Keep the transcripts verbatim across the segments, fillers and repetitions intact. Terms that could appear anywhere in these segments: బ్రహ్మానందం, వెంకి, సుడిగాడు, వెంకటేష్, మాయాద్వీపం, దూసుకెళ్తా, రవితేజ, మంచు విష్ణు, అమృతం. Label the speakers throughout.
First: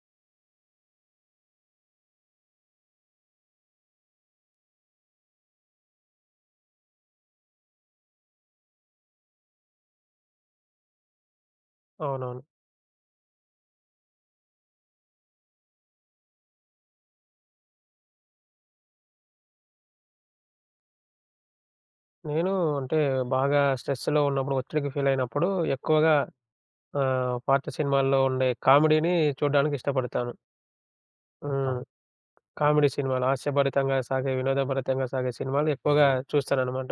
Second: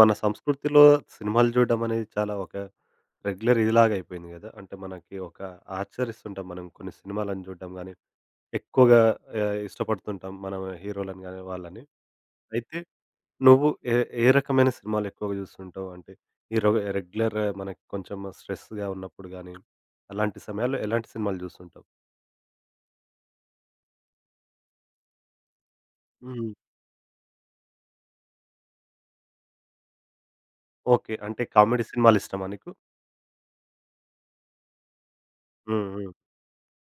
Speaker 1: మన సంస్కృతిలో సినిమాలు చూడడం అనేది చాలా ఒక రెగ్యులర్ ఇదిలాగా అయిపోయింది కదా! అంటే మనకి ఒక ఆచరిస్తుంటాం మనం కొన్ని సినిమాలను చూడడం గానీ, ఎక్కువగా ఆహ్, ఇష్టపడుతుంటాం మనం హీరో‌లని గాని, వాళ్ళని.
Speaker 2: అవునవును.
Speaker 1: అయితే నువ్వు ఏ ఏ రకమైన సినిమాలు ఎక్కువగా చూస్తుంటావు? అంటే ఈ రొ రెగ్యులర్ మనకి కొంచెం స్ట్రెస్‌గా ఉన్నప్పుడు గానీ, అలాంటి సమయాల్లో ఎలాంటి సినిమాలు చూస్తుంటావు?
Speaker 2: నేను అంటే బాగా స్ట్రెస్‌లో ఉన్నప్పుడు, ఒత్తిడికి ఫీల్ అయినప్పుడు ఎక్కువగా
Speaker 1: హ్మ్.
Speaker 2: ఆహ్, పాత సినిమాల్లో ఉండే కామెడీని చూడడానికి ఇష్టపడతాను.
Speaker 1: ఓకే. అంటే
Speaker 2: హ్మ్. అవును.
Speaker 1: కామెడీ సినిమాలు ఇష్టమా నీకు?
Speaker 2: కామెడీ సినిమాలు హాస్యభరితంగా సాగే, వినోదభరితంగా సాగే సినిమాలు
Speaker 1: హ్మ్.
Speaker 2: ఎక్కువగా
Speaker 1: హ్మ్.
Speaker 2: చూస్తాననమాట.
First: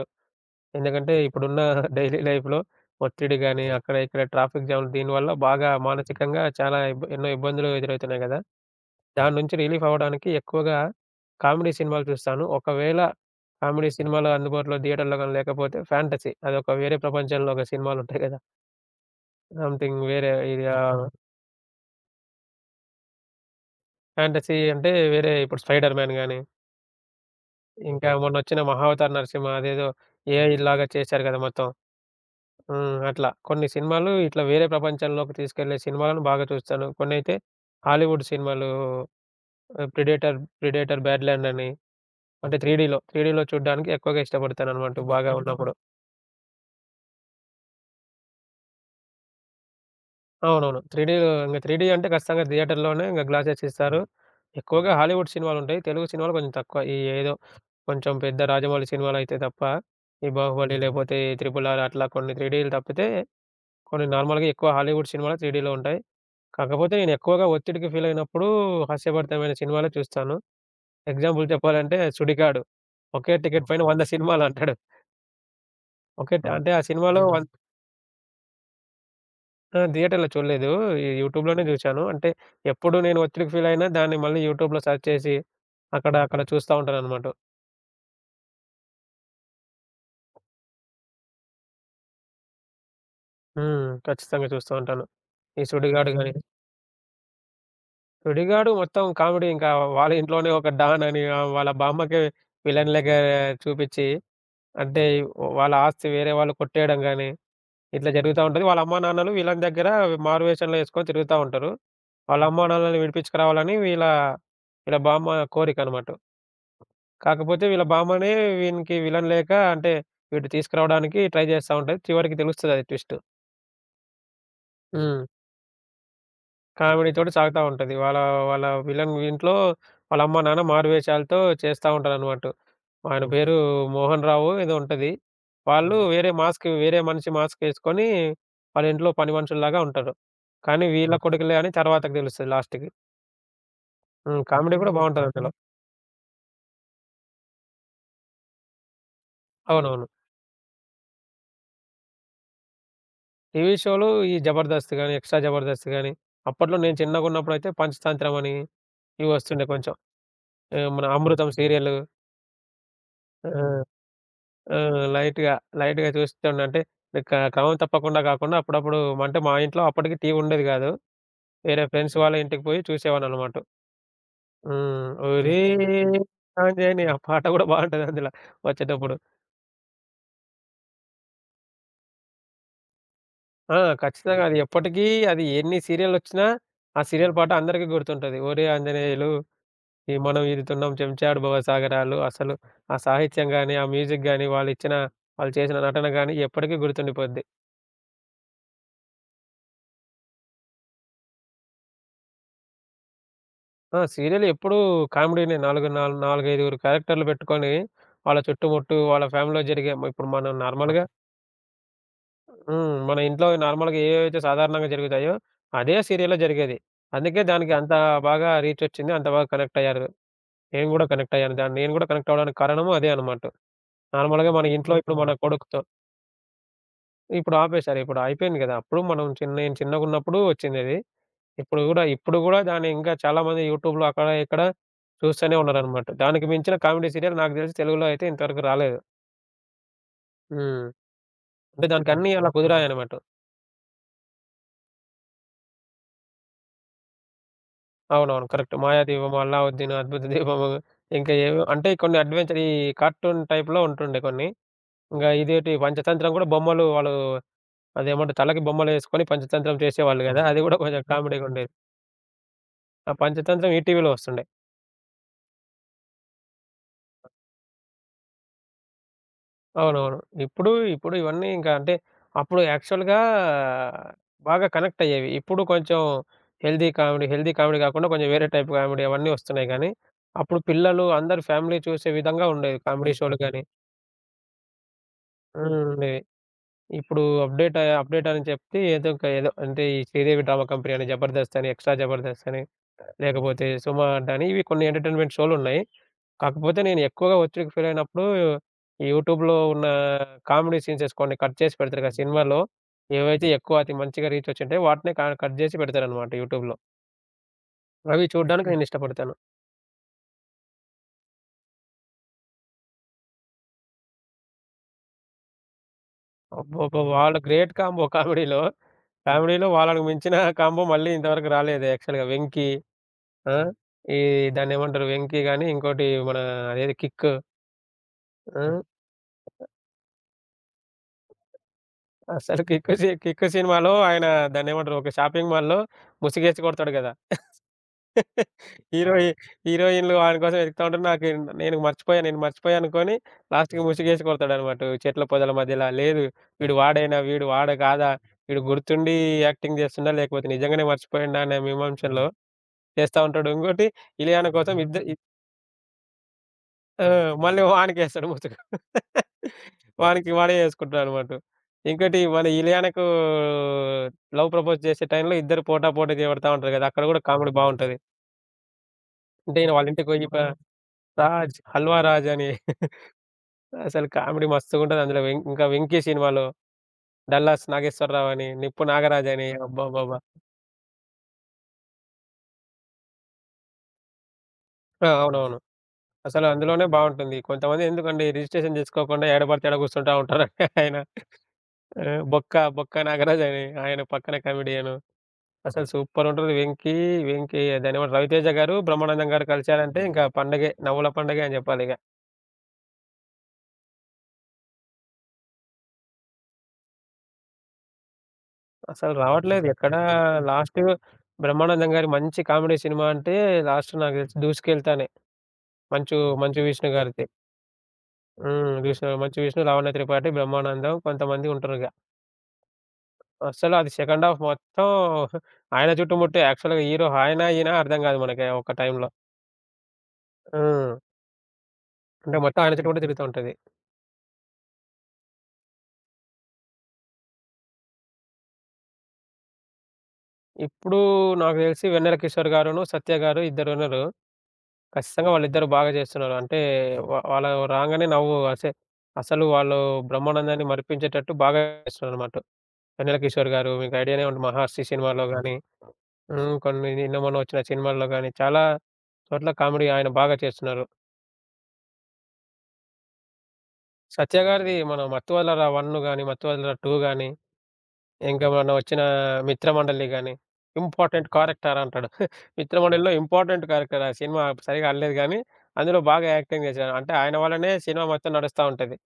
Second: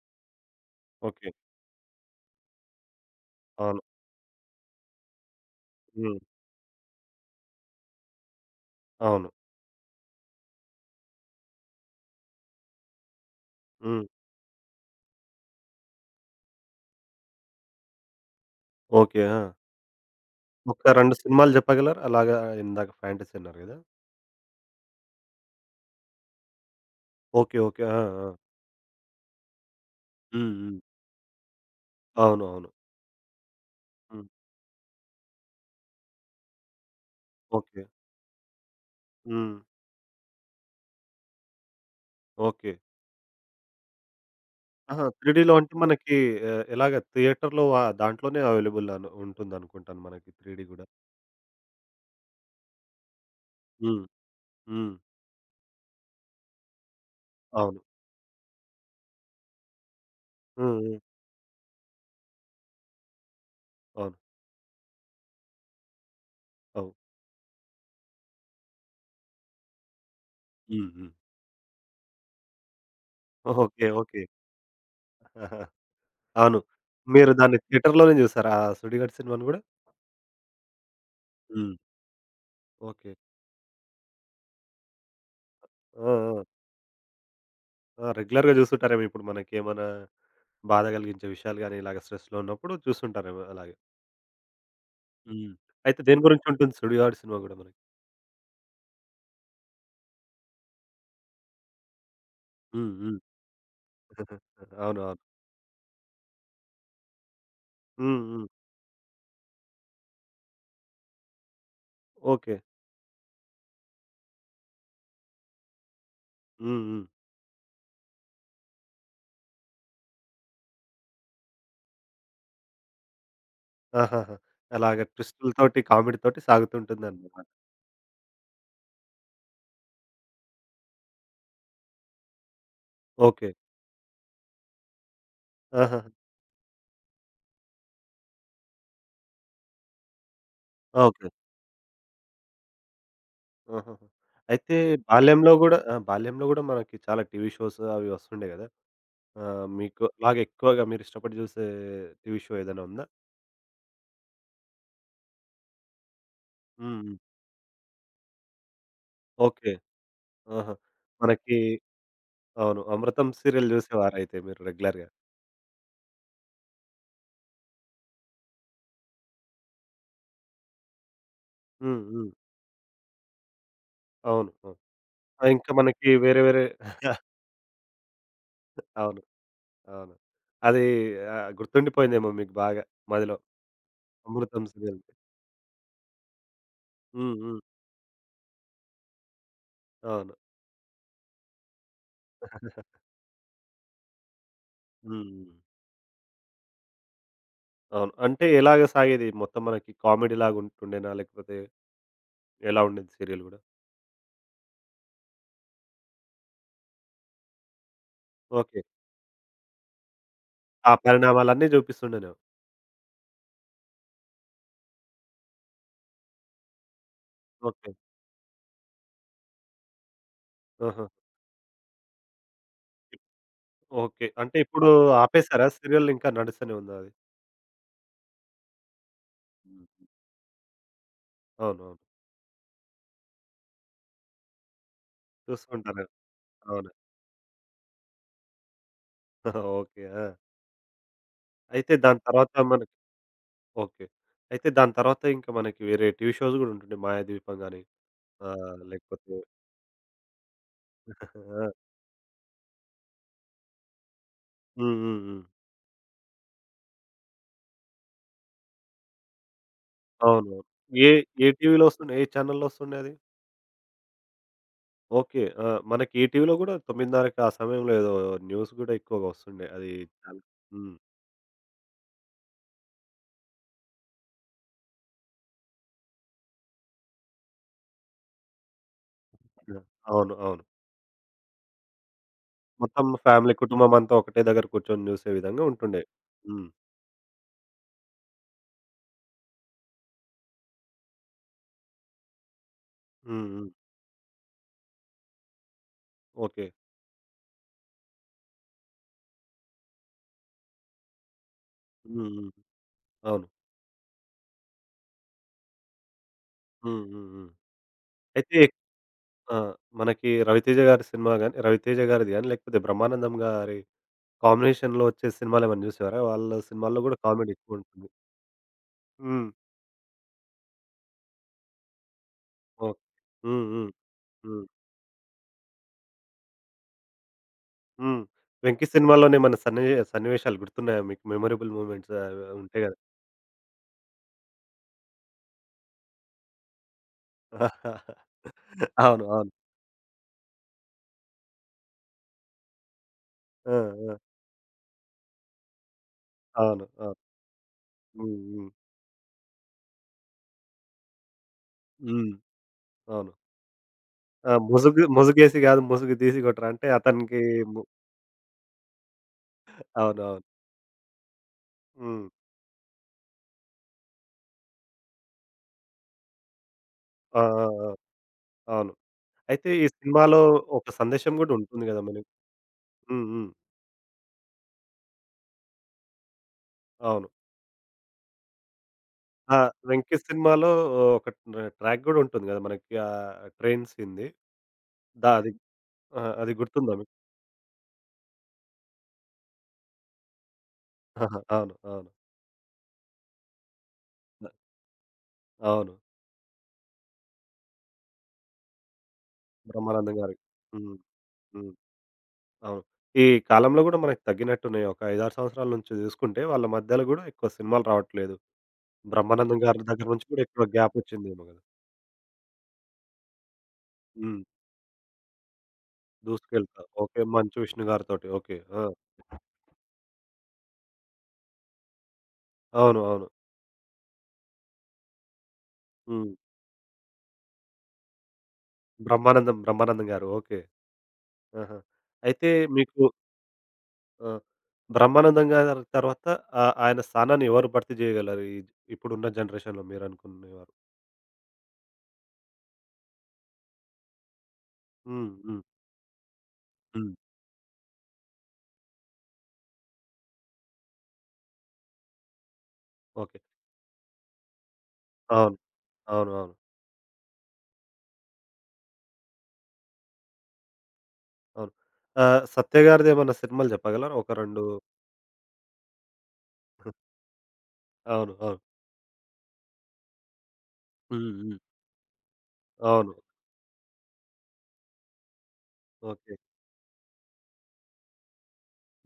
Speaker 2: ఎందుకంటే
Speaker 1: ఓకే.
Speaker 2: ఇప్పుడున్న డైలీ లైఫ్‌లో ఒత్తిడి గాని,
Speaker 1: అవును.
Speaker 2: అక్కడ ఇక్కడ ట్రాఫిక్ జామ్‌లు దీనివల్ల బాగా
Speaker 1: హ్మ్.
Speaker 2: మానసికంగా చాలా ఇబ్ ఎన్నో ఇబ్బందులు ఎదురవుతున్నాయి గదా!
Speaker 1: అవును.
Speaker 2: దాని నుంచి రిలీఫ్ అవ్వడానికి ఎక్కువగా కామెడీ సినిమాలు చూస్తాను. ఒకవేళ కామెడీ
Speaker 1: హ్మ్.
Speaker 2: సినిమాలు అందుబాటులో థియేటర్‌లో గాని లేకపోతే ఫ్యాంటసీ అదొక వేరే ప్రపంచంలో ఒక సినిమాలుంటాయి కదా!
Speaker 1: ఓకే. ఆ!
Speaker 2: సంథింగ్ వేరే ఇది ఆహ్,
Speaker 1: ఒక
Speaker 2: ఆహా!
Speaker 1: రెండు సినిమాలు చెప్పగలరా? అలాగా ఇందాక ఫాంటసీ అన్నారు గదా!
Speaker 2: ఫ్యాంటసీ అంటే వేరే ఇప్పుడు 'స్పైడర్ మ్యాన్' గాని,
Speaker 1: ఓకే. ఓకే. ఆ!
Speaker 2: ఇంకా
Speaker 1: ఆ!
Speaker 2: మొన్నొచ్చిన 'మహావతార్ నరసింహ' అదేదో
Speaker 1: హ్మ్. హ్మ్.
Speaker 2: ఏఐలాగా చేశారు కదా! మొత్తం.
Speaker 1: అవును. అవును.
Speaker 2: హ్మ్. అట్లా కొన్ని సినిమాలు
Speaker 1: హ్మ్.
Speaker 2: ఇట్లా వేరే ప్రపంచంలోకి తీసుకెళ్ళే సినిమాలను బాగా చూస్తాను. కొన్నైతే
Speaker 1: ఓకే.
Speaker 2: హాలీవుడ్ సినిమాలు
Speaker 1: హ్మ్.
Speaker 2: 'ప్రెడేటర్', 'ప్రెడేటర్ బ్యాడ్‌ల్యాండ్' అని అంటే
Speaker 1: ఓకే.
Speaker 2: 3డీలో. 3డీలో చూడ్డానికి ఎక్కువగా
Speaker 1: ఆహా!
Speaker 2: ఇష్టపడతాననమాట బాగా
Speaker 1: 3డీలో
Speaker 2: ఉన్నప్పుడు.
Speaker 1: అంటే మనకి ఆహ్, ఎలాగ థియేటర్‌లో ఆ దాంట్లోనే అవైలబుల్ అను ఉంటుందనుకుంటాను మనకి 3డీ
Speaker 2: అవునవును.
Speaker 1: గూడా.
Speaker 2: 3డీ ఇంగ 3డీ అంటే ఖచ్చితంగా థియేటర్‌లోనే ఇంగ గ్లాసెస్ ఇస్తారు.
Speaker 1: హ్మ్.
Speaker 2: ఎక్కువగా
Speaker 1: హ్మ్.
Speaker 2: హాలీవుడ్ సినిమాలుంటాయి. తెలుగు సినిమాలు కొంచెం తక్కువ. ఈ ఏదో
Speaker 1: అవును.
Speaker 2: కొంచెం పెద్ద రాజమౌళి సినిమాలైతే తప్ప, ఈ
Speaker 1: హ్మ్.
Speaker 2: 'బాహుబలి'
Speaker 1: హ్మ్.
Speaker 2: లేపోతే ఈ 'త్రిబుల్ ఆర్' అట్లా కొన్ని 3డీలు తప్పితే కొన్ని
Speaker 1: అవును.
Speaker 2: నార్మల్‌గా ఎక్కువ హాలీవుడ్ సినిమాలు 3డీలో ఉంటాయి.
Speaker 1: అవును.
Speaker 2: కాకపోతే నేను ఎక్కువగా ఒత్తిడికి ఫీలయినప్పుడు హాస్యభరితమైన సినిమాలే చూస్తాను.
Speaker 1: హ్మ్. హ్మ్.
Speaker 2: ఎగ్జాంపుల్ చెప్పాలంటే 'సుడిగాడు' ఒకే టికెట్ పైన
Speaker 1: ఓకే.
Speaker 2: వంద
Speaker 1: ఓకే.
Speaker 2: సినిమాలంటాడు.
Speaker 1: ఆహాహా!
Speaker 2: ఒకే ట-
Speaker 1: అవును.
Speaker 2: అంటే ఆ సినిమాలో
Speaker 1: మీరు
Speaker 2: వం
Speaker 1: దాన్ని థియేటర్‌లోనే జూసారా? ఆ 'సుడిగాడు' సినిమాను గూడా?
Speaker 2: ఆ! థియేటర్‌లో చూడలేదు. ఈ యూట్యూబ్‌లోనే
Speaker 1: హ్మ్.
Speaker 2: చూశాను. అంటే ఎప్పుడు
Speaker 1: ఓకే.
Speaker 2: నేను ఒత్తిడికి ఫీల్ అయినా దాన్ని మళ్ళీ యూట్యూబ్‌లో సెర్చ్ చేసి
Speaker 1: ఆ!
Speaker 2: అక్కడ, అక్కడ
Speaker 1: ఆ!
Speaker 2: చూస్తా ఉంటాననమాట.
Speaker 1: ఆ! రెగ్యులర్‌గా జూస్తుంటారేమో ఇప్పుడు మనకేమన్నా బాధ కలిగించే విషయాలు గాని, ఇలాగ స్ట్రెస్‌లో ఉన్నప్పుడు చూస్తుంటారేమో అలాగే.
Speaker 2: హ్మ్. ఖచ్చితంగా చూస్తూ ఉంటాను.
Speaker 1: హ్మ్.
Speaker 2: ఈ
Speaker 1: అయితే
Speaker 2: సుడిగాడు
Speaker 1: దేని
Speaker 2: గాని,
Speaker 1: గురించి ఉంటుంది 'సుడిగాడు' సినిమా గూడా మనకి.
Speaker 2: సుడిగాడు మొత్తం కామెడీ ఇంకా వాళ్ళ ఇంట్లోనే ఒక డాన్ అని ఆహ్, వాళ్ళ బామ్మకి విలన్
Speaker 1: హ్మ్.
Speaker 2: లెక్క
Speaker 1: హ్మ్.
Speaker 2: చూపించి అంటే
Speaker 1: అవునవును.
Speaker 2: వాళ్ళ ఆస్తి వేరే వాళ్ళు కొట్టేయడం గాని ఇట్లా
Speaker 1: హ్మ్.
Speaker 2: జరుగుతా
Speaker 1: హ్మ్.
Speaker 2: ఉంటది. వాళ్ళ అమ్మానాన్నలు వీళ్ళని దగ్గర మారువేషంలో ఎసుకొని తిరుగుతా ఉంటారు. వాళ్ళ ఓకే.
Speaker 1: ఓకే.
Speaker 2: అమ్మానాన్నలని విడిపించుకురావాలని వీళ్ళ, వీళ్ళ బామ్మ కోరికనమాట.
Speaker 1: హ్మ్. హ్మ్.
Speaker 2: కాకపోతే వీళ్ళ బామ్మనే వీనికి విలన్ లేక అంటే వీడు తీసుకురావడానికి ట్రై చేస్తా ఉంటది. చివరికి తెలుస్తదది ట్విస్ట్.
Speaker 1: ఆహాహా! అలాగ
Speaker 2: హ్మ్.
Speaker 1: ట్విస్టులతోటి, కామెడీతోటి
Speaker 2: కామెడీతోటి
Speaker 1: సాగుతుంటుందన్నమాట.
Speaker 2: సాగుతా ఉంటది. వాళ్ళ వాళ్ళ విలన్ ఇంట్లో వాళ్ళ అమ్మ, నాన్న మారువేషాలతో చేస్తా ఉంటారనమాట. ఆయన ఓకే.
Speaker 1: ఓకే.
Speaker 2: పేరు మోహన్ రావో ఏదో ఉంటది. వాళ్ళు
Speaker 1: ఆహాహా!
Speaker 2: హ్మ్. వేరే మాస్క్ వేరే మనిషి మాస్కేసుకొని వాళ్ళ ఇంట్లో పని మనుషుల్లాగా ఉంటారు. కానీ వీళ్ళ ఓకే.
Speaker 1: ఓకే.
Speaker 2: కొడుకులే అని తర్వాతకి తెలుస్తది లాస్ట్‌కి.
Speaker 1: ఆహాహా!
Speaker 2: హ్మ్.
Speaker 1: అయితే
Speaker 2: కామెడీ కూడా ఓహ్! బావుంటది అందులో.
Speaker 1: బాల్యంలో గూడా ఆ! బాల్యంలో గూడా మనకి చాలా టీవీ షోస్ అవి వస్తుండే గదా! ఆ! మీకు
Speaker 2: అవునవును.
Speaker 1: అలాగే ఎక్కువగా మీరిష్టపడి జూసే టీవీ షో ఏదైనా ఉందా?
Speaker 2: టీవీ షోలు ఈ 'జబర్దస్త్' గాని, 'ఎక్స్ట్రా జబర్దస్త్' గాని, అప్పట్లో నేను
Speaker 1: హ్మ్. హ్మ్.
Speaker 2: చిన్నగున్నప్పుడైతే 'పంచతంత్రం' అని ఇవి వస్తుండే
Speaker 1: ఓకే.
Speaker 2: కొంచెం.
Speaker 1: ఆహా!
Speaker 2: ఆహ్, మన 'అమృతం'
Speaker 1: మనకి
Speaker 2: సీరియల్.
Speaker 1: అవును. 'అమృతం' సీరియల్
Speaker 2: ఆ!
Speaker 1: జూసేవారైతే మీరు
Speaker 2: ఆ!
Speaker 1: రెగ్యులర్‌గా?
Speaker 2: లైట్‌గా, లైట్‌గా చూస్తుండే. అంటే క క్రమం తప్పకుండా కాకుండా అప్పుడప్పుడు అంటే మా ఇంట్లో అప్పటికి టీవీ ఉండేది కాదు. వేరే
Speaker 1: హ్మ్.
Speaker 2: ఫ్రెండ్స్
Speaker 1: హ్మ్.
Speaker 2: వాళ్ళ ఇంటికి పోయి చూసేవాడిననమాట.
Speaker 1: అవును. అవును.
Speaker 2: హ్మ్. చూసేవారు.
Speaker 1: ఆ! ఇంకా మనకి
Speaker 2: ఒరేయ్
Speaker 1: వేరే వేరే
Speaker 2: ఆంజనేయ ఆ పాట కూడా బాగుంటది అందులో వచ్చేటప్పుడు.
Speaker 1: అవును. అవును. అది ఆహ్, గుర్తుండిపోయిందేమో మీకు బాగా మదిలో.
Speaker 2: ఆ! ఖచ్చితంగా అది
Speaker 1: 'అమృతం' సీరియల్.
Speaker 2: ఎప్పటికీ అది ఎన్ని సీరియల్‌లొచ్చినా ఆ సీరియల్
Speaker 1: హ్మ్.
Speaker 2: పాట
Speaker 1: హ్మ్.
Speaker 2: అందరికీ గుర్తుంటది. ఒరేయ్ ఆంజనేయులు ఈ
Speaker 1: అవును.
Speaker 2: మనం ఈదుతున్నాం చెంచాడు భవసాగరాలు. అసలు ఆ సాహిత్యం గాని, ఆ మ్యూజిక్ గాని, వాళ్ళిచ్చిన
Speaker 1: హ్మ్. హ్మ్.
Speaker 2: వాళ్ళు చేసిన నటన గాని ఎప్పటికీ గుర్తుండిపోద్ది.
Speaker 1: అవును. అంటే ఎలాగ సాగేది మొత్తం మనకి కామెడీ లాగుంటుండేనా? లేకపోతే ఎలా ఉండేది సీరియల్ గూడా?
Speaker 2: ఆ! సీరియల్ ఎప్పుడూ కామెడీనే. నాలుగు నాల్ నాలుగు, ఐదు క్యారెక్టర్‌లు పెట్టుకొని వాళ్ళ
Speaker 1: ఓకే.
Speaker 2: చుట్టుముట్టు, వాళ్ళ ఫ్యామిలీలో జరిగే మ ఇప్పుడు మనం
Speaker 1: ఆ
Speaker 2: నార్మల్‌గా అవును.
Speaker 1: పరిణామాలన్నీ జూపిస్తుండేనేమో.
Speaker 2: హ్మ్. మన ఇంట్లో నార్మల్‌గా ఏవేవైతే సాధారణంగా జరుగుతాయో, అదే సీరియల్‌లో జరిగేది. అందుకే దానికి అవును.
Speaker 1: ఓకే.
Speaker 2: అంత బాగా రీచొచ్చింది. అంత బాగా కనెక్ట్ అయ్యారు. నేను గూడా
Speaker 1: ఆహా!
Speaker 2: కనెక్ట్ అయ్యాను. దాన్ని నేను గూడా కనెక్ట్ అవ్వడానికి కారణము అదే అన్నమాట.
Speaker 1: ఓకే.
Speaker 2: నార్మల్‌గా
Speaker 1: అంటే
Speaker 2: మన
Speaker 1: ఇప్పుడు
Speaker 2: ఇంట్లో ఇప్పుడు మన
Speaker 1: ఆపేసారా
Speaker 2: కొడుకుతో
Speaker 1: సీరియల్ ఇంకా నడుస్తూనే ఉందా అది?
Speaker 2: ఇప్పుడు ఆపేశారు. ఇప్పుడు అయిపోయింది గదా! అప్పుడు మనం చిన్న నేను చిన్నగున్నప్పుడు వచ్చిందది. ఇప్పుడు
Speaker 1: అవునవును.
Speaker 2: గూడా ఇప్పుడు గూడా దాన్ని ఇంకా చాలా మంది యూట్యూబ్‌లో అక్కడ, ఇక్కడ చూస్తూనే
Speaker 1: చూస్తుంటారు.
Speaker 2: ఉన్నారనమాట. దానికి మించిన
Speaker 1: అవును.
Speaker 2: కామెడీ సీరియల్ నాకు తెలిసి తెలుగులో అయితే ఇంతవరకు రాలేదు.
Speaker 1: ఓకే. ఆ!
Speaker 2: హ్మ్. అంటే
Speaker 1: అయితే
Speaker 2: దానికి
Speaker 1: దాని
Speaker 2: అన్నీ అలా
Speaker 1: తర్వాత మనకి
Speaker 2: కుదిరాయనమాట.
Speaker 1: ఓకే. అయితే దాని తర్వాత ఇంకా మనకి వేరే టీవీ షోస్ గూడా ఉంటుండే 'మాయాద్వీపం' గాని
Speaker 2: అవునవును. కరెక్ట్.
Speaker 1: ఆహ్, లేకపోతే
Speaker 2: 'మాయాదీపం', 'అల్లావుద్దీన్', 'అద్భుత దీపము' ఇంకా ఏవో
Speaker 1: ఆ!
Speaker 2: అంటే కొన్ని అడ్వెంచర్ ఈ కార్టూన్ టైప్‌లో ఉంటుండే కొన్ని.
Speaker 1: హ్మ్. హ్మ్.
Speaker 2: ఇంగా
Speaker 1: హ్మ్.
Speaker 2: ఇదేటి 'పంచతంత్రం' గూడా బొమ్మలు వాళ్ళు అదేమంటే తలకి బొమ్మలేసుకొని పంచతంత్రం చేసేవాళ్ళు గదా!
Speaker 1: అవును.
Speaker 2: అది గూడా కొంచెం
Speaker 1: ఏ ఏ
Speaker 2: కామెడీగుండేది.
Speaker 1: టీవీలో వస్తుండే? ఏ ఛానెల్‌లో వస్తుండే అది?
Speaker 2: ఆ 'పంచతంత్రం' ఈటీవీలో వస్తుండే.
Speaker 1: ఓకే. ఆ! మనకి ఈటీవీలో గూడా 9:30కి ఆ సమయంలో ఏదో న్యూస్ గూడా ఎక్కువగా వస్తుండే. అది
Speaker 2: అవునవును.
Speaker 1: చాలా
Speaker 2: ఇప్పుడు,
Speaker 1: హ్మ్.
Speaker 2: ఇప్పుడు ఇవన్నీ ఇంకా అంటే అప్పుడు యాక్చువల్‌గా బాగా కనెక్ట్ అయ్యేవి. ఇప్పుడు కొంచెం హెల్తీ కామెడీ, హెల్తీ కామెడీ కాకుండా కొంచెం వేరే టైప్ కామెడీ అవన్నీ వస్తున్నాయి
Speaker 1: యాహ్!
Speaker 2: గానీ,
Speaker 1: అవును.
Speaker 2: అప్పుడు
Speaker 1: అవును.
Speaker 2: పిల్లలు అందరూ ఫ్యామిలీ చూసే విధంగా ఉండేవి
Speaker 1: మొత్తం
Speaker 2: కామెడీ షోలు
Speaker 1: ఫ్యామిలీ
Speaker 2: గానీ
Speaker 1: కుటుంబం అంతా ఒకటే దగ్గర కూర్చొని జూసే విధంగా
Speaker 2: హ్మ్.
Speaker 1: ఉంటుండే.
Speaker 2: ఉండేవి.
Speaker 1: హ్మ్.
Speaker 2: ఇప్పుడు అప్‌డేట్ అయ్ అప్‌డేట్ అని చెప్పి ఏదో ఒక ఏదో అంటే ఈ శ్రీదేవి డ్రామా కంపెనీ అని జబర్దస్త్ అని, ఎక్స్ట్రా జబర్దస్త్ అని
Speaker 1: హ్మ్.
Speaker 2: లేకపోతే
Speaker 1: హ్మ్.
Speaker 2: సుమ అంట అని ఇవి కొన్ని ఎంటర్‌టైన్‌మెంట్ షోలున్నాయి.
Speaker 1: ఓకే.
Speaker 2: కాకపోతే నేను ఎక్కువగా ఒత్తిడికి ఫీలయినప్పుడు ఈ యూట్యూబ్‌లో ఉన్న కామెడీ సీన్సెస్ కొన్ని కట్ చేసి పెడతారు కదా!
Speaker 1: హ్మ్. హ్మ్.
Speaker 2: సినిమాలో
Speaker 1: అవును.
Speaker 2: ఏవైతే ఎక్కువ అతి మంచిగా రీచొచ్చుంటాయో వాటినే క కట్ చేసి పెడతారనమాట యూట్యూబ్‌లో.
Speaker 1: హ్మ్. హ్మ్. హ్మ్.
Speaker 2: అవి
Speaker 1: అయితే
Speaker 2: చూడ్డానికి హ్మ్. నేనిష్టపడతాను.
Speaker 1: ఆ! మనకి 'రవితేజ' గారి సినిమా గాని, 'రవితేజ' గారిది గాని, లేకపోతే 'బ్రహ్మానందం' గారి కాంబినేషన్‌లో వచ్చే సినిమాలేమైనా చూసారా? వాళ్ళ
Speaker 2: అబ్బబ్బో!
Speaker 1: సినిమాల్లో
Speaker 2: ఓకే.
Speaker 1: గూడా
Speaker 2: వాళ్ళ
Speaker 1: కామెడీ
Speaker 2: గ్రేట్ కాంబో
Speaker 1: ఎక్కువుంటుంది.
Speaker 2: కామెడీలో. హ్మ్.
Speaker 1: హ్మ్.
Speaker 2: కామెడీలో వాళ్ళకి మించిన కాంబో మళ్ళీ ఇంతవరకు రాలేదు యాక్చువల్‌గా 'వెంకి'.
Speaker 1: ఓకే.
Speaker 2: ఆ!
Speaker 1: హ్మ్.
Speaker 2: హ్మ్.
Speaker 1: హ్మ్.
Speaker 2: ఈ
Speaker 1: హ్మ్.
Speaker 2: దాన్నేమంటారు 'వెంకి' గాని ఇంకోటి మన అదేది 'కిక్' ఆ!
Speaker 1: హ్మ్.
Speaker 2: హ్మ్.
Speaker 1: 'వెంకి' సినిమాలోనేమన్నా సన్ని సన్నివేశాలు గుర్తున్నాయా మీకు? మెమరబుల్ మూమెంట్స్ అవి
Speaker 2: అసలు
Speaker 1: ఉంటాయి
Speaker 2: 'కిక్'
Speaker 1: గదా!
Speaker 2: సి 'కిక్' సినిమాలో ఆయన దాన్నేమంటారు ఒక షాపింగ్ మాల్‌లో ముసుగేసి కొడతాడు కదా! హీరో
Speaker 1: అవును. అవును.
Speaker 2: హీరోయిన్‌లు వాని కోసం వెతుకుతా ఉంటారు. నాకు నేను మర్చిపోయా, నేను మర్చిపోయా అనుకోని
Speaker 1: ఆ!
Speaker 2: లాస్ట్‌కి
Speaker 1: ఆ!
Speaker 2: ముసుగేసి కొడతాడన్నమాట. చెట్ల పొదల మధ్యలా. లేదు వీడు
Speaker 1: అవును. అవును.
Speaker 2: వాడేనా? వీడు వాడు కాదా?
Speaker 1: హ్మ్.
Speaker 2: వీడు
Speaker 1: హ్మ్.
Speaker 2: గుర్తుండి యాక్టింగ్ చేస్తుండా? లేకపోతే నిజంగానే మర్చిపోయిండా? అనే మీమాంసలో
Speaker 1: హ్మ్.
Speaker 2: చేస్తా
Speaker 1: అవును.
Speaker 2: ఉంటాడు. ఇంకోటి ఇలియానా
Speaker 1: ఆ!
Speaker 2: కోసం ఇద్ద
Speaker 1: ముసుగు
Speaker 2: ఇ
Speaker 1: ముసుగేసి గాదు, ముసుగు తీసి కొట్టరా అంటే
Speaker 2: ఆ!
Speaker 1: అతనికి
Speaker 2: మళ్ళీ
Speaker 1: ము
Speaker 2: వానికేస్తాడు ముసుగు. వానికి
Speaker 1: అవునవును.
Speaker 2: వాడే ఏసుకుంటాడన్నమాట. ఇంకోటి
Speaker 1: హ్మ్.
Speaker 2: మన ఇలియానాకు లవ్ ప్రపోజ్ చేసే టైంలో ఇద్దరు పోటాపోటీగా ఎవడతా ఉంటారు కదా! అక్కడ కూడా
Speaker 1: ఆ! ఆ!
Speaker 2: కామెడీ
Speaker 1: ఆ!
Speaker 2: బావుంటది.
Speaker 1: అవును.
Speaker 2: అంటే
Speaker 1: అయితే
Speaker 2: ఈయన
Speaker 1: ఈ
Speaker 2: వాళ్ళ ఇంటికి పోయి ప
Speaker 1: సినిమాలో ఒక సందేశం గూడా
Speaker 2: రాజ్,
Speaker 1: ఉంటుంది
Speaker 2: 'హల్వా
Speaker 1: గదా! మనకి.
Speaker 2: రాజ్' అని
Speaker 1: హ్మ్. హ్మ్.
Speaker 2: అసలు కామెడీ మస్తుగుంటది అందులో. వెం ఇంకా 'వెంకీ' సినిమాలో
Speaker 1: అవును.
Speaker 2: 'డల్లాస్ నాగేశ్వరరావు' అని, 'నిప్పు నాగరాజ్' అని
Speaker 1: ఆ! 'వెంకి'
Speaker 2: అబ్బబ్బబ్బా!
Speaker 1: సినిమాలో ఒక ట్ర ట్రాక్ గూడా ఉంటుంది గదా! మనకి ఆహ్, ట్రైన్ సీన్‌ది.
Speaker 2: ఆ!
Speaker 1: దా అది
Speaker 2: అవునవును.
Speaker 1: ఆ!
Speaker 2: అసలు
Speaker 1: అది
Speaker 2: అందులోనే
Speaker 1: గుర్తుందా మీకు?
Speaker 2: బావుంటుంది. కొంతమంది ఎందుకండి రిజిస్ట్రేషన్ జేసుకోకుండా ఏడబడితే ఏడ కూర్చుంటా ఉంటారు. ఆయన
Speaker 1: ఆహా! అవును. అవును.
Speaker 2: ఆహ్, బొక్క, బొక్క నాగరాజ్ అని ఆయన పక్కన
Speaker 1: ద
Speaker 2: కమెడియను. అసలు
Speaker 1: అవును.
Speaker 2: సూపరుంటది 'వెంకీ', 'వెంకీ' దాన్నేమంటారు 'రవితేజ' గారు, బ్రహ్మానందం గారు కలిశారంటే
Speaker 1: బ్రహ్మానందం
Speaker 2: ఇంకా
Speaker 1: గారి.
Speaker 2: పండగే.
Speaker 1: హ్మ్.
Speaker 2: నవ్వుల పండగే అని
Speaker 1: హ్మ్.
Speaker 2: జెప్పాలిగ.
Speaker 1: అవును. ఈ కాలంలో గూడా మనకు తగ్గినట్టున్నాయి. ఒక ఐదు, ఆరు సంవత్సరాల నుంచి జూసుకుంటే వాళ్ళ మధ్యలో గూడా ఎక్కువ సినిమాలు రావట్లేదు.
Speaker 2: అసలు
Speaker 1: బ్రహ్మానందం
Speaker 2: రావట్లేదు.
Speaker 1: గారి
Speaker 2: ఎక్కడా
Speaker 1: దగ్గర నుంచి గూడా ఎక్కువ
Speaker 2: లాస్టు
Speaker 1: గ్యాప్ వచ్చిందేమో గదా!
Speaker 2: 'బ్రహ్మానందం' గారి మంచి కామెడీ సినిమా అంటే లాస్ట్ నాకు తెలిసి
Speaker 1: హ్మ్.
Speaker 2: 'దూసుకెళ్తానే.' మంచు, మంచు
Speaker 1: 'దూసుకెళ్తా.'
Speaker 2: విష్ణు
Speaker 1: ఓకే.
Speaker 2: గారిది.
Speaker 1: 'మంచు విష్ణు' గారితోటి. ఓకే.
Speaker 2: హ్మ్.
Speaker 1: ఆ!
Speaker 2: విష్ణు మంచు విష్ణు, లావణ్య త్రిపాఠి, బ్రహ్మానందం కొంతమంది ఉంటరిగ.
Speaker 1: అవును. అవును.
Speaker 2: అస్సలు అది సెకండ్ హాఫ్ మొత్తం ఆయన
Speaker 1: హ్మ్.
Speaker 2: చుట్టుముట్టే. యాక్చువల్‌గా హీరో ఆయన, ఈయన అర్థం కాదు మనకి ఒక టైంలో.
Speaker 1: బ్రహ్మానందం, బ్రహ్మానందం గారు. ఓకే.
Speaker 2: హ్మ్.
Speaker 1: ఆహా!
Speaker 2: అంటే
Speaker 1: అయితే
Speaker 2: మొత్తం ఆయన
Speaker 1: మీకు
Speaker 2: చుట్టుముట్టే తిరుగుతా ఉంటది.
Speaker 1: ఆహ్, బ్రహ్మానందం గారి తర్వాత ఆహ్, ఆయన స్థానాన్ని ఎవరు భర్తీ జేయగలరు? ఈ ఇప్పుడున్న జనరేషన్‌లో మీరనుకునేవారు?
Speaker 2: ఇప్పుడు నాకు తెలిసి 'వెన్నెల కిషోర్' గారును, 'సత్య' గారు ఇద్దరున్నరు. ఖచ్చితంగా
Speaker 1: హ్మ్. హ్మ్.
Speaker 2: వాళ్ళిద్దరూ బాగా చేస్తున్నారు. అంటే
Speaker 1: హ్మ్.
Speaker 2: వా వాళ్ళు రాంగానే నవ్వు అసే అసలు వాళ్ళు బ్రహ్మానందాన్ని మరిపించేటట్టు బాగా చేస్తున్నారనమాట. 'వెన్నెల
Speaker 1: ఓకే.
Speaker 2: కిషోర్' గారు మీకు ఐడియానే ఉంటుంది. 'మహర్షి' సినిమాలో హ్మ్. గాని,
Speaker 1: అవును. అవును.
Speaker 2: హ్మ్.
Speaker 1: అవును.
Speaker 2: కొన్ని నిన్న మొన్న వచ్చిన సినిమాల్లో గాని చాలా చోట్ల కామెడీ ఆయన బాగా చేస్తున్నారు.
Speaker 1: అవును. ఆహ్, సత్య గారిదేమన్నా సినిమాలు జెప్పగలరా? ఒక
Speaker 2: 'సత్య'
Speaker 1: రెండు
Speaker 2: గారిది మన 'మత్తువల్లరా వన్' గాని, 'మత్తువల్లరా టూ' గాని,
Speaker 1: అవును.
Speaker 2: ఇంకా
Speaker 1: అవును.
Speaker 2: మొన్న వచ్చిన 'మిత్రమండలి' గాని, ఇంపార్టెంట్
Speaker 1: హ్మ్. హ్మ్.
Speaker 2: క్యారెక్టర్ అంటాడు. హ్మ్. 'మిత్రమండలి'లో
Speaker 1: అవును.
Speaker 2: Important character. ఆ సినిమా సరిగ్గా ఆడలేదు గానీ, అందులో బాగా
Speaker 1: ఓకే.
Speaker 2: యాక్టింగ్ చేశారు. అంటే ఆయన వల్లనే సినిమా మొత్తం నడుస్తా ఉంటది.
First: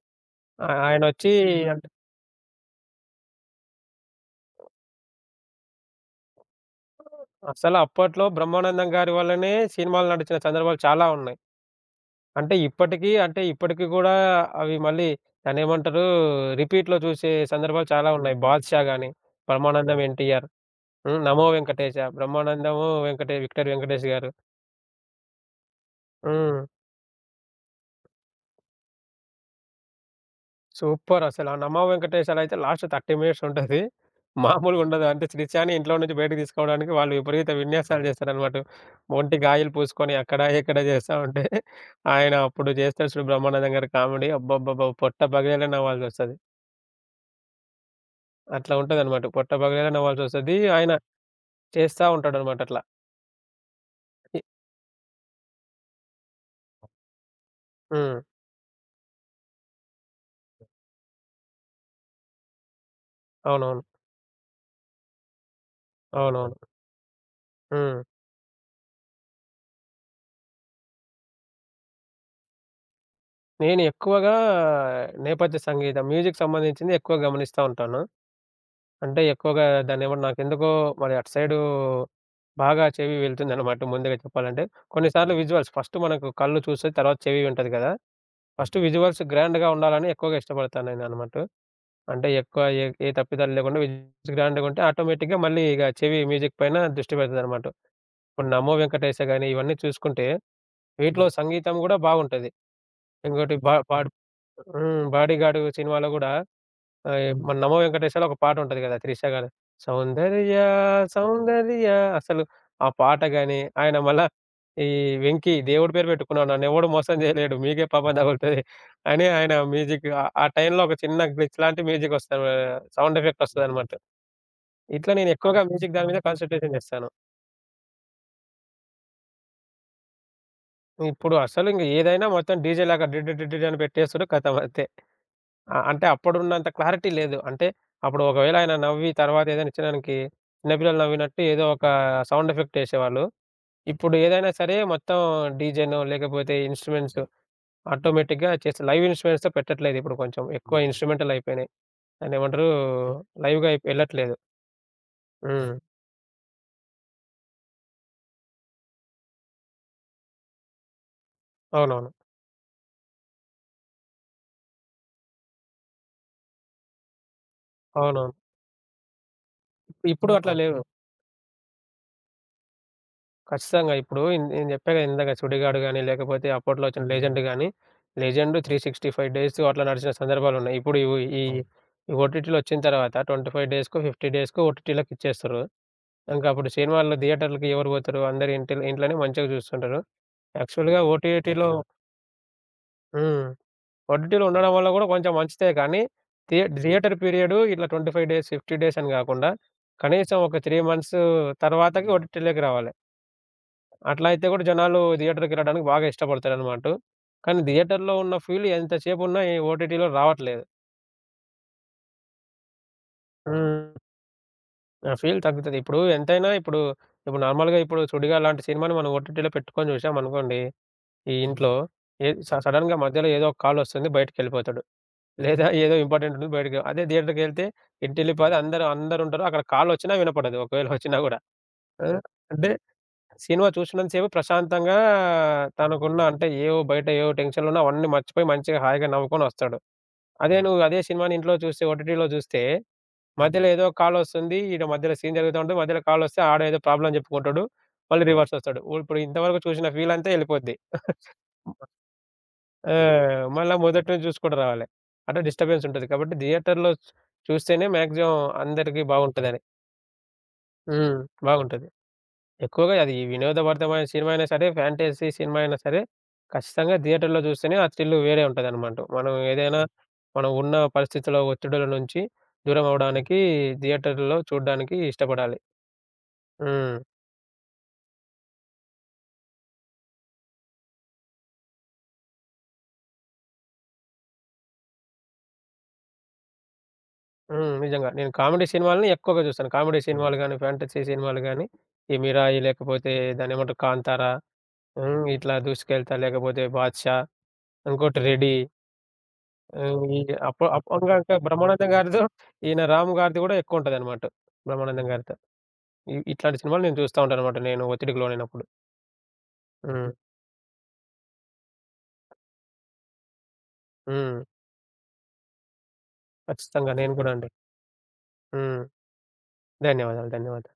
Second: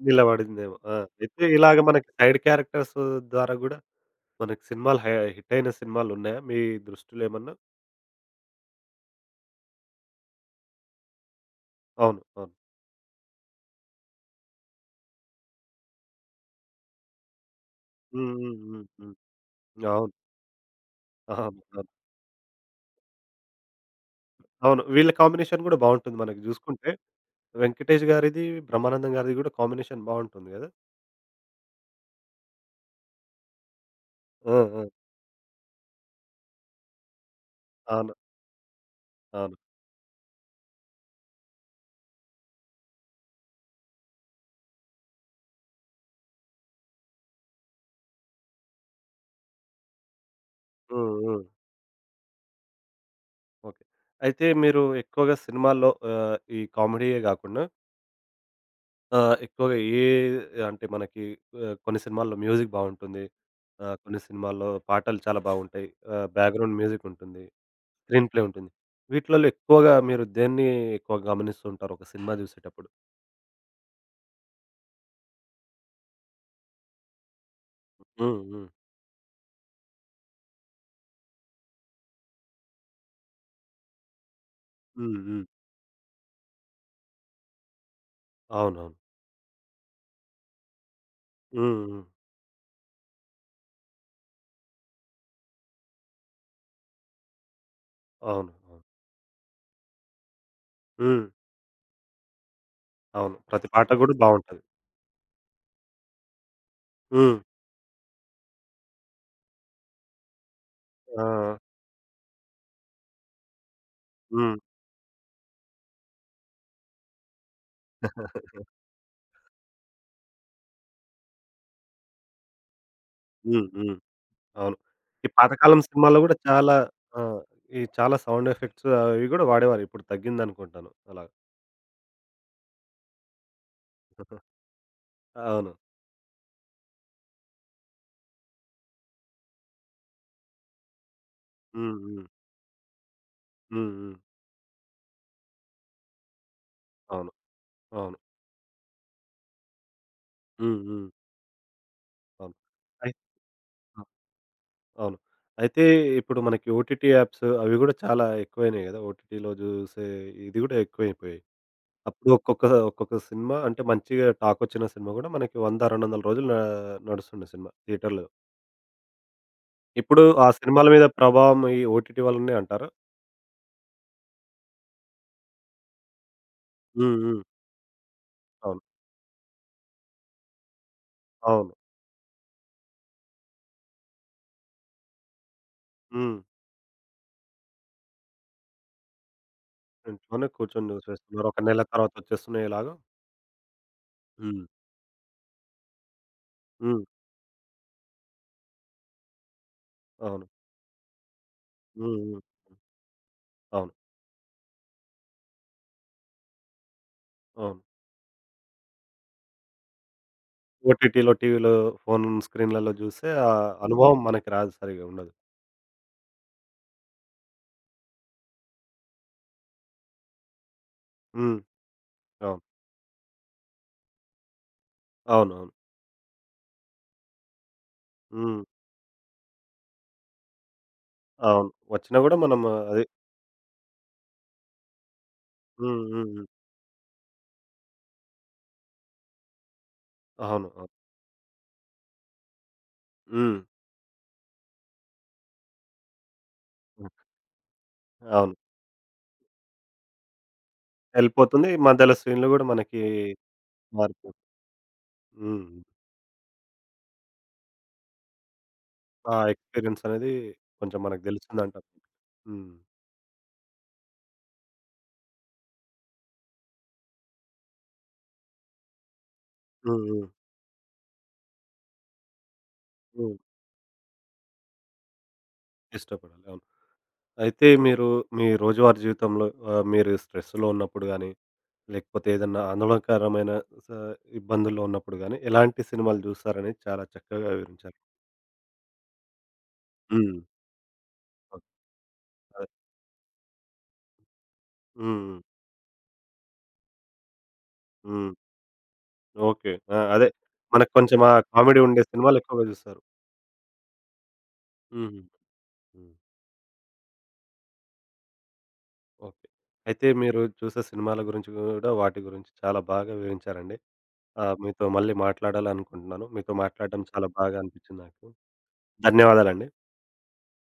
Speaker 2: ఆ!
Speaker 1: నిలబడిందేమో. ఆ!
Speaker 2: ఆయనొచ్చి
Speaker 1: అయితే ఇలాగ
Speaker 2: అంటే
Speaker 1: మనకి సైడ్ క్యారెక్టర్స్ ద్వారా గూడా మనకి సినిమాలు హై హిట్టయిన సినిమాలున్నాయా మీ దృష్టిలో ఏమన్నా?
Speaker 2: అసలు అప్పట్లో బ్రహ్మానందం గారి వల్లనే సినిమాలు నడిచిన సందర్భాలు చాలా ఉన్నాయి.
Speaker 1: అవును. అవును.
Speaker 2: అంటే ఇప్పటికి అంటే ఇప్పటికి గూడా అవి మళ్ళీ దాన్నేమంటారు రిపీట్‌లో చూసే సందర్భాలు చాలా
Speaker 1: హ్మ్.
Speaker 2: ఉన్నాయి.
Speaker 1: హ్మ్.
Speaker 2: 'బాద్‌షా'
Speaker 1: హ్మ్.
Speaker 2: గాని,
Speaker 1: హ్మ్.
Speaker 2: బ్రహ్మానందం
Speaker 1: అవును.
Speaker 2: ఎన్టీఆర్, హ్మ్.
Speaker 1: అవును.
Speaker 2: 'నమో
Speaker 1: అవును.
Speaker 2: వెంకటేశ', బ్రహ్మానందము వెంకటే విక్టర్ వెంకటేష్ గారు.
Speaker 1: అవును. వీళ్ళ కాంబినేషన్ గూడా బావుంటుంది మనకి
Speaker 2: హ్మ్.
Speaker 1: జూసుకుంటే. 'వెంకటేష్' గారిది, 'బ్రహ్మానందం' గారిది గూడా కాంబినేషన్ బావుంటుంది గదా!
Speaker 2: సూపర్ అసల. ఆ 'నమః వెంకటేశాల' అయితే లాస్ట్ ముప్పై మినిట్స్ ఉంటది.
Speaker 1: ఆ! ఆ!
Speaker 2: మామూలుగుండదు. అంటే శ్రీశాని ఇంట్లో నుంచి బయటకి తీసుకోవడానికి వాళ్ళు విపరీత విన్యాసాలు
Speaker 1: అవును.
Speaker 2: చేస్తారనమాట. ఒంటి
Speaker 1: అవును.
Speaker 2: గాయాలు పూసుకొని అక్కడ, ఇక్కడ చేస్తా ఉంటే, ఆయన అప్పుడు చేస్తాడు చూడు 'బ్రహ్మానందం' గారు కామెడీ అబ్బబ్బబ్బా! పొట్ట పగిలేలా నవ్వాల్సొస్తది. అట్లా ఉంటదనమాట. పొట్ట పగిలేలా నవ్వాల్సొస్తది. ఆయన
Speaker 1: హ్మ్. హ్మ్.
Speaker 2: చేస్తా ఉంటాడనమాట అట్లా.
Speaker 1: ఓకే.
Speaker 2: ఇ
Speaker 1: అయితే మీరు ఎక్కువగా సినిమాల్లో ఆహ్, ఈ కామెడీయే గాకుండా
Speaker 2: హ్మ్.
Speaker 1: ఆహ్, ఎక్కువగా ఏ అంటే మనకి ఆహ్, కొన్ని సినిమాల్లో మ్యూజిక్ బావుంటుంది.
Speaker 2: అవునవును.
Speaker 1: ఆహ్, కొన్ని సినిమాల్లో పాటలు చాలా బావుంటాయి. ఆహ్,
Speaker 2: అవునవును.
Speaker 1: బ్యాక్‌గ్రౌండ్ మ్యూజిక్ ఉంటుంది.
Speaker 2: హ్మ్.
Speaker 1: స్క్రీన్ ప్లే ఉంటుంది. వీటిలలో ఎక్కువగా మీరు దేన్ని ఎక్కువ గమనిస్తూ ఉంటారు ఒక సినిమా జూసేటప్పుడు?
Speaker 2: నేను ఎక్కువగా నేపథ్య సంగీతం, మ్యూజిక్ సంబంధించింది ఎక్కువ గమనిస్తా ఉంటాను.
Speaker 1: హ్మ్. హ్మ్.
Speaker 2: అంటే ఎక్కువగా దాన్నేమంటే నాకెందుకో మరి అటు సైడు బాగా చెవి వెళ్తుందనమాట ముందుగా చెప్పాలంటే.
Speaker 1: హ్మ్.
Speaker 2: కొన్నిసార్లు హ్మ్.
Speaker 1: హ్మ్.
Speaker 2: విజువల్స్ ఫస్ట్ మనకు కళ్ళు చూస్తది. తర్వాత చెవి వింటది కదా! ఫస్ట్
Speaker 1: అవునవును.
Speaker 2: విజువల్స్ గ్రాండ్‌గా ఉండాలని ఎక్కువగా ఇష్టపడతాను నేననమాట.
Speaker 1: హ్మ్. హ్మ్.
Speaker 2: అంటే ఎక్కువ ఏ ఏ తప్పిదాలు లేకుండా విజువల్స్ గ్రాండ్‌గుంటే ఆటోమేటిక్‌గా మళ్ళీ ఇక చెవి మ్యూజిక్ పైన దృష్టి పెడతదనమాట. ఇప్పుడు
Speaker 1: అవును.
Speaker 2: 'నమో
Speaker 1: అవును.
Speaker 2: వెంకటేశ' గాని ఇవన్నీ చూసుకుంటే
Speaker 1: హ్మ్.
Speaker 2: వీటిలో హ్మ్. సంగీతం గూడా బాగుంటది.
Speaker 1: అవును.
Speaker 2: ఇంకోటి
Speaker 1: ప్రతి
Speaker 2: బా
Speaker 1: పాట
Speaker 2: హ్మ్. బాడ్
Speaker 1: గూడా బావుంటది.
Speaker 2: హ్మ్. 'బాడీగార్డ్' సినిమాలో గూడా ఆహ్,
Speaker 1: హ్మ్.
Speaker 2: మన 'నమో వెంకటేశాలో' ఒక పాట ఉంటది గదా! 'త్రిష' గారి సౌందర్య
Speaker 1: ఆ!
Speaker 2: సౌందర్య అసలు ఆ పాట గాని, ఆయన మళ్ళా
Speaker 1: హ్మ్.
Speaker 2: ఈ 'వెంకి' దేవుడి పేరు పెట్టుకున్నాడు. నన్నెవడు మోసం జేయలేడు. మీకే పాపం తగులుతది అని ఆయన మ్యూజిక్ ఆ ఆ టైంలో ఒక చిన్న గ్లిచ్ లాంటి మ్యూజిక్ వస్తది. ఆహ్, సౌండ్ ఎఫెక్ట్
Speaker 1: హ్మ్.
Speaker 2: వస్తదనమాట.
Speaker 1: హ్మ్. అవును.
Speaker 2: ఇట్లా
Speaker 1: ఈ
Speaker 2: నేను ఎక్కువగా
Speaker 1: పాతకాలం
Speaker 2: మ్యూజిక్ దాని
Speaker 1: సినిమాల్లో
Speaker 2: మీద
Speaker 1: గూడా
Speaker 2: కాన్సంట్రేషన్
Speaker 1: చాలా
Speaker 2: జేస్తాను.
Speaker 1: ఆ! ఈ చాలా సౌండ్ ఎఫెక్ట్స్ అవి గూడా వాడేవారు. ఇప్పుడు తగ్గిందనుకుంటాను అలా.
Speaker 2: ఇప్పుడు అసలు ఇంగ ఏదైనా మొత్తం డీజే లాగా డి డి డి డి అని పెట్టేసుడు ఖతం అంతే.
Speaker 1: అవును.
Speaker 2: ఆ! అంటే అప్పుడున్నంత క్లారిటీ లేదు. అంటే అప్పుడు ఒకవేళ ఆయన నవ్వి తర్వాత ఏదైనా ఇచ్చినడానికి చిన్నపిల్లలు నవ్వినట్టు ఏదో ఒక
Speaker 1: హ్మ్. హ్మ్.
Speaker 2: సౌండ్ ఎఫెక్ట్ ఏసేవాళ్ళు.
Speaker 1: హ్మ్. హ్మ్.
Speaker 2: ఇప్పుడు ఏదైనా సరే మొత్తం డీజేనో లేకపోతే ఇన్‌స్ట్రుమెంట్స్
Speaker 1: అవును. అవును.
Speaker 2: ఆటోమేటిక్‌గా చేస్తే లైవ్ ఇన్‌స్ట్రుమెంట్స్‌తో పెట్టట్లేదు ఇప్పుడు కొంచెం. ఎక్కువ
Speaker 1: హ్మ్.
Speaker 2: హ్మ్.
Speaker 1: హ్మ్.
Speaker 2: ఇన్‌స్ట్రుమెంటల్ అయిపోయినాయి.
Speaker 1: అవును.
Speaker 2: దాన్నేమంటారు
Speaker 1: అయి
Speaker 2: హ్మ్. లైవ్‌గా అయిప్
Speaker 1: ఆ!
Speaker 2: ఎళ్ళట్లేదు.
Speaker 1: అవును.
Speaker 2: హ్మ్. అది.
Speaker 1: అయితే ఇప్పుడు మనకి ఓటీటీ యాప్స్ అవి గూడా చాలా ఎక్కువైనాయి గదా! ఓటీటీలో జూసే ఇది గూడా ఎక్కువైపోయాయి.
Speaker 2: అవునవును.
Speaker 1: అప్పుడు ఒక్కొక్క ఒక్కొక్క సినిమా అంటే మంచిగా టాకొచ్చిన సినిమా గూడా మనకి వంద, రెండు వందల రోజులు నా నడుస్తుండే సినిమా థియేటర్‌లో.
Speaker 2: అవునవును. ఇప్పుడు
Speaker 1: ఇప్పుడు
Speaker 2: ఇప్పుడు
Speaker 1: ఆ
Speaker 2: అట్లా అప్పుడు లేవు.
Speaker 1: సినిమాల మీద ప్రభావం ఈ ఓటీటీ వల్లనే అంటారా?
Speaker 2: ఖచ్చితంగా. ఇప్పుడు ఇన్ నేను చెప్పాగా ఇందాక 'సుడిగాడు' గాని, లేకపోతే అప్పట్లో వచ్చిన హ్మ్.
Speaker 1: హ్మ్.
Speaker 2: 'లెజెండ్'
Speaker 1: హ్మ్.
Speaker 2: గాని, 'లెజెండ్'
Speaker 1: అవును.
Speaker 2: మూడు వందల అరవై ఐదు డేస్ అట్లా నడిచిన సందర్భాలున్నాయి. ఇప్పుడు ఇవు ఈ అవును.
Speaker 1: అవును.
Speaker 2: ఈ ఓటీటీలో వచ్చిన తర్వాత ఇరవై ఐదు డేస్‌కో, యాభై డేస్‌కో ఓటీటీలోకి ఇచ్చేస్తుర్రు.
Speaker 1: హ్మ్.
Speaker 2: ఇంక అప్పుడు సినిమాల్లో థియేటర్‌లకి ఎవరు పోతారు? అందరూ ఇంటిల్ ఇంట్లోనే మంచిగా చూస్తుంటారు.
Speaker 1: ఇంట్లోనే కూర్చొని
Speaker 2: యాక్చువల్‌గా అవును.
Speaker 1: చూసేస్తున్నారు. ఒక
Speaker 2: ఓటీటీలో నిజమే.
Speaker 1: నెల తర్వాత వచ్చేస్తున్నాయి ఎలాగో.
Speaker 2: హ్మ్. ఓటీటీలో
Speaker 1: హ్మ్.
Speaker 2: ఉండడం అవును వల్ల కూడా కొంచెం మంచిదే కానీ, థియే హ్మ్.
Speaker 1: హ్మ్.
Speaker 2: థియేటర్ పీరియడ్ ఇట్లా ఇరవై ఐదు డేస్, యాభై డేస్ అని కాకుండా కనీసం
Speaker 1: అవును.
Speaker 2: ఒక మూడు మంత్స్ తర్వాతకి హ్మ్.
Speaker 1: హ్మ్. హ్మ్.
Speaker 2: ఓటీటీలోకి రావాలి.
Speaker 1: అవును.
Speaker 2: అట్లా అయితే గూడా జనాలు థియేటర్‌కెళ్ళడానికి బాగా ఇష్టపడతారనమాట. కానీ
Speaker 1: అవును.
Speaker 2: థియేటర్‌లో ఉన్న ఫీల్ ఎంతసేపున్నా ఈ ఓటీటీలో రావట్లేదు.
Speaker 1: ఓటీటీలో, టీవీలో, ఫోను స్క్రీన్‌లలో జూస్తే ఆ
Speaker 2: హ్మ్.
Speaker 1: అనుభవం మనకి రాదు సరిగ్గా
Speaker 2: ఆ
Speaker 1: ఉండదు.
Speaker 2: ఫీల్ తగ్గుతది. ఇప్పుడు ఎంతైనా ఇప్పుడు, ఇప్పుడు నార్మల్‌గా ఇప్పుడు 'సుడిగాలి' లాంటి సినిమాని మనం ఓటీటీలో పెట్టుకొని చూసామనుకోండి, ఈ
Speaker 1: హ్మ్.
Speaker 2: ఇంట్లో ఏ స
Speaker 1: అవును.
Speaker 2: సడెన్‌గా మధ్యలో ఏదో ఒక కాలొస్తుంది బయటికెళ్ళిపోతాడు. లేదా
Speaker 1: అవునవును.
Speaker 2: ఏదో ఇంపార్టెంట్ ఉంటుంది బయటికి అదే థియేటర్‌కెళ్తే ఇంటిల్లిపాది
Speaker 1: హ్మ్.
Speaker 2: అందరూ అందరుంటారు. అక్కడ కాలొచ్చినా వినపడదు ఒకవేళ వచ్చినా గూడా.
Speaker 1: అవును.
Speaker 2: ఆ!
Speaker 1: వచ్చినా గూడా మనం
Speaker 2: అంటే
Speaker 1: అది
Speaker 2: సినిమా చూసినంత సేపు ప్రశాంతంగా
Speaker 1: హ్మ్.
Speaker 2: తనకున్న
Speaker 1: హ్మ్. హ్మ్.
Speaker 2: అంటే ఏవో బయట ఏవో టెన్షన్‌లున్నా అవన్నీ మర్చిపోయి మంచిగా హాయిగా నవ్వుకొనొస్తాడు. అదే అవును.
Speaker 1: అవును.
Speaker 2: నువ్వు
Speaker 1: అవును.
Speaker 2: అదే సినిమాని ఇంట్లో చూస్తే ఓటీటీలో చూస్తే
Speaker 1: హ్మ్.
Speaker 2: మధ్యలో హ్మ్. ఏదో కాలొస్తుంది. ఈడ మధ్యలో సీన్ జరుగుతా ఉంటది. మధ్యలో కాలొస్తే ఆడ ఏదో ప్రాబ్లమ్ చెప్పుకుంటాడు. మళ్ళీ అవును. రివర్స్
Speaker 1: అవును.
Speaker 2: వస్తాడు. ఓ ఇప్పుడు ఇంతవరకు చూసిన ఫీల్ అంతా ఎళ్ళిపోద్ది.
Speaker 1: ఎళ్ళిపోతుంది. మధ్యలో స్క్రీన్‌లు గూడా
Speaker 2: ఆ!
Speaker 1: మనకి
Speaker 2: వెళ్ళిపోతుంది. మళ్ళా మొదటి నుంచి
Speaker 1: మారిపోతుంది.
Speaker 2: చూసుకుంటూ రావాలి. అట్లా
Speaker 1: హ్మ్.
Speaker 2: డిస్టర్బెన్స్ ఉంటది. కాబట్టి థియేటర్‌లో చూస్తేనే మాక్సిమం అందరికి
Speaker 1: ఆ
Speaker 2: బాగుంటదని.
Speaker 1: ఎక్స్‌పీరియన్స్ అనేది కొంచెం
Speaker 2: హ్మ్.
Speaker 1: మనకు
Speaker 2: బాగుంటది.
Speaker 1: తెలుస్తుందంటారు. హ్మ్.
Speaker 2: ఎక్కువగా అది వినోదభరితమైన సినిమా అయినా సరే, ఫ్యాంటసీ సినిమా అయినా సరే, ఖచ్చితంగా థియేటర్‌లో జూస్తేనే ఆ థ్రిల్ వేరే ఉంటదనమాట. మనం ఏదైనా హ్మ్.
Speaker 1: హ్మ్. హ్మ్.
Speaker 2: మనం ఉన్న పరిస్థితుల ఒత్తిడుల నుంచి దూరం
Speaker 1: హ్మ్.
Speaker 2: అవ్వడానికి థియేటర్‌లో చూడడానికి ఇష్టపడాలి.
Speaker 1: ఇష్టపడాలి. అవును.
Speaker 2: హ్మ్.
Speaker 1: అయితే మీరు మీ రోజువారీ జీవితంలో ఆహ్, మీరు స్ట్రెస్‌లో ఉన్నప్పుడు గానీ, లేకపోతే ఏదన్నా ఆందోళనకరమైన స ఇబ్బందుల్లో ఉన్నప్పుడు గానీ, ఎలాంటి సినిమాలు జూస్తారనేది చాలా చక్కగా
Speaker 2: హ్మ్.
Speaker 1: వివరించారు.
Speaker 2: నిజంగా. నేను కామెడీ సినిమాలని ఎక్కువగా జూస్తాను. కామెడీ హ్మ్. సినిమాలు
Speaker 1: హ్మ్.
Speaker 2: గానీ, ఫ్యాంటసీ సినిమాలు గానీ,
Speaker 1: ఓకే.
Speaker 2: ఈ 'మిరాయి'
Speaker 1: అదే.
Speaker 2: లేకపోతే దాన్నేమంటారు 'కాంతార' హ్మ్.
Speaker 1: హ్మ్.
Speaker 2: ఇట్లా 'దూసుకెళ్తా' లేకపోతే 'బాద్‌షా' ఇంకోటి
Speaker 1: హ్మ్.
Speaker 2: 'రెడీ.'
Speaker 1: ఓకే. ఆ!
Speaker 2: హ్మ్. ఈ
Speaker 1: అదే.
Speaker 2: అప్పు
Speaker 1: మనకు కొంచెం ఆ
Speaker 2: అప్పుడుగాక
Speaker 1: కామెడీ
Speaker 2: బ్రహ్మానందం
Speaker 1: ఉండే
Speaker 2: గారిదో,
Speaker 1: సినిమాలు ఎక్కువగా
Speaker 2: ఈయన
Speaker 1: జూస్తారు.
Speaker 2: రాము గారిది గూడా ఎక్కువుంటదనమాట. బ్రహ్మానందం
Speaker 1: హుహు.
Speaker 2: గారితో.
Speaker 1: హ్మ్.
Speaker 2: ఇ ఇట్లాంటి సినిమాలు నేను చూస్తా ఉంటాననమాట నేను ఒత్తిడికి లోనైనప్పుడు.
Speaker 1: ఓకే. అయితే
Speaker 2: హ్మ్.
Speaker 1: మీరు చూసే సినిమాల గురించి గూడా, వాటి గురించి చాలా బాగా వివరించారండి.
Speaker 2: హ్మ్.
Speaker 1: ఆహ్, మీతో మళ్ళీ మాట్లాడాలనుకుంటున్నాను. మీతో
Speaker 2: ఖచ్చితంగా
Speaker 1: మాట్లాడడం
Speaker 2: నేను
Speaker 1: చాలా
Speaker 2: గూడా అండి.
Speaker 1: బాగా అనిపించింది నాకు.
Speaker 2: హ్మ్.
Speaker 1: ధన్యవాదాలండి.
Speaker 2: ధన్యవాదాలు. ధన్యవాదాలు.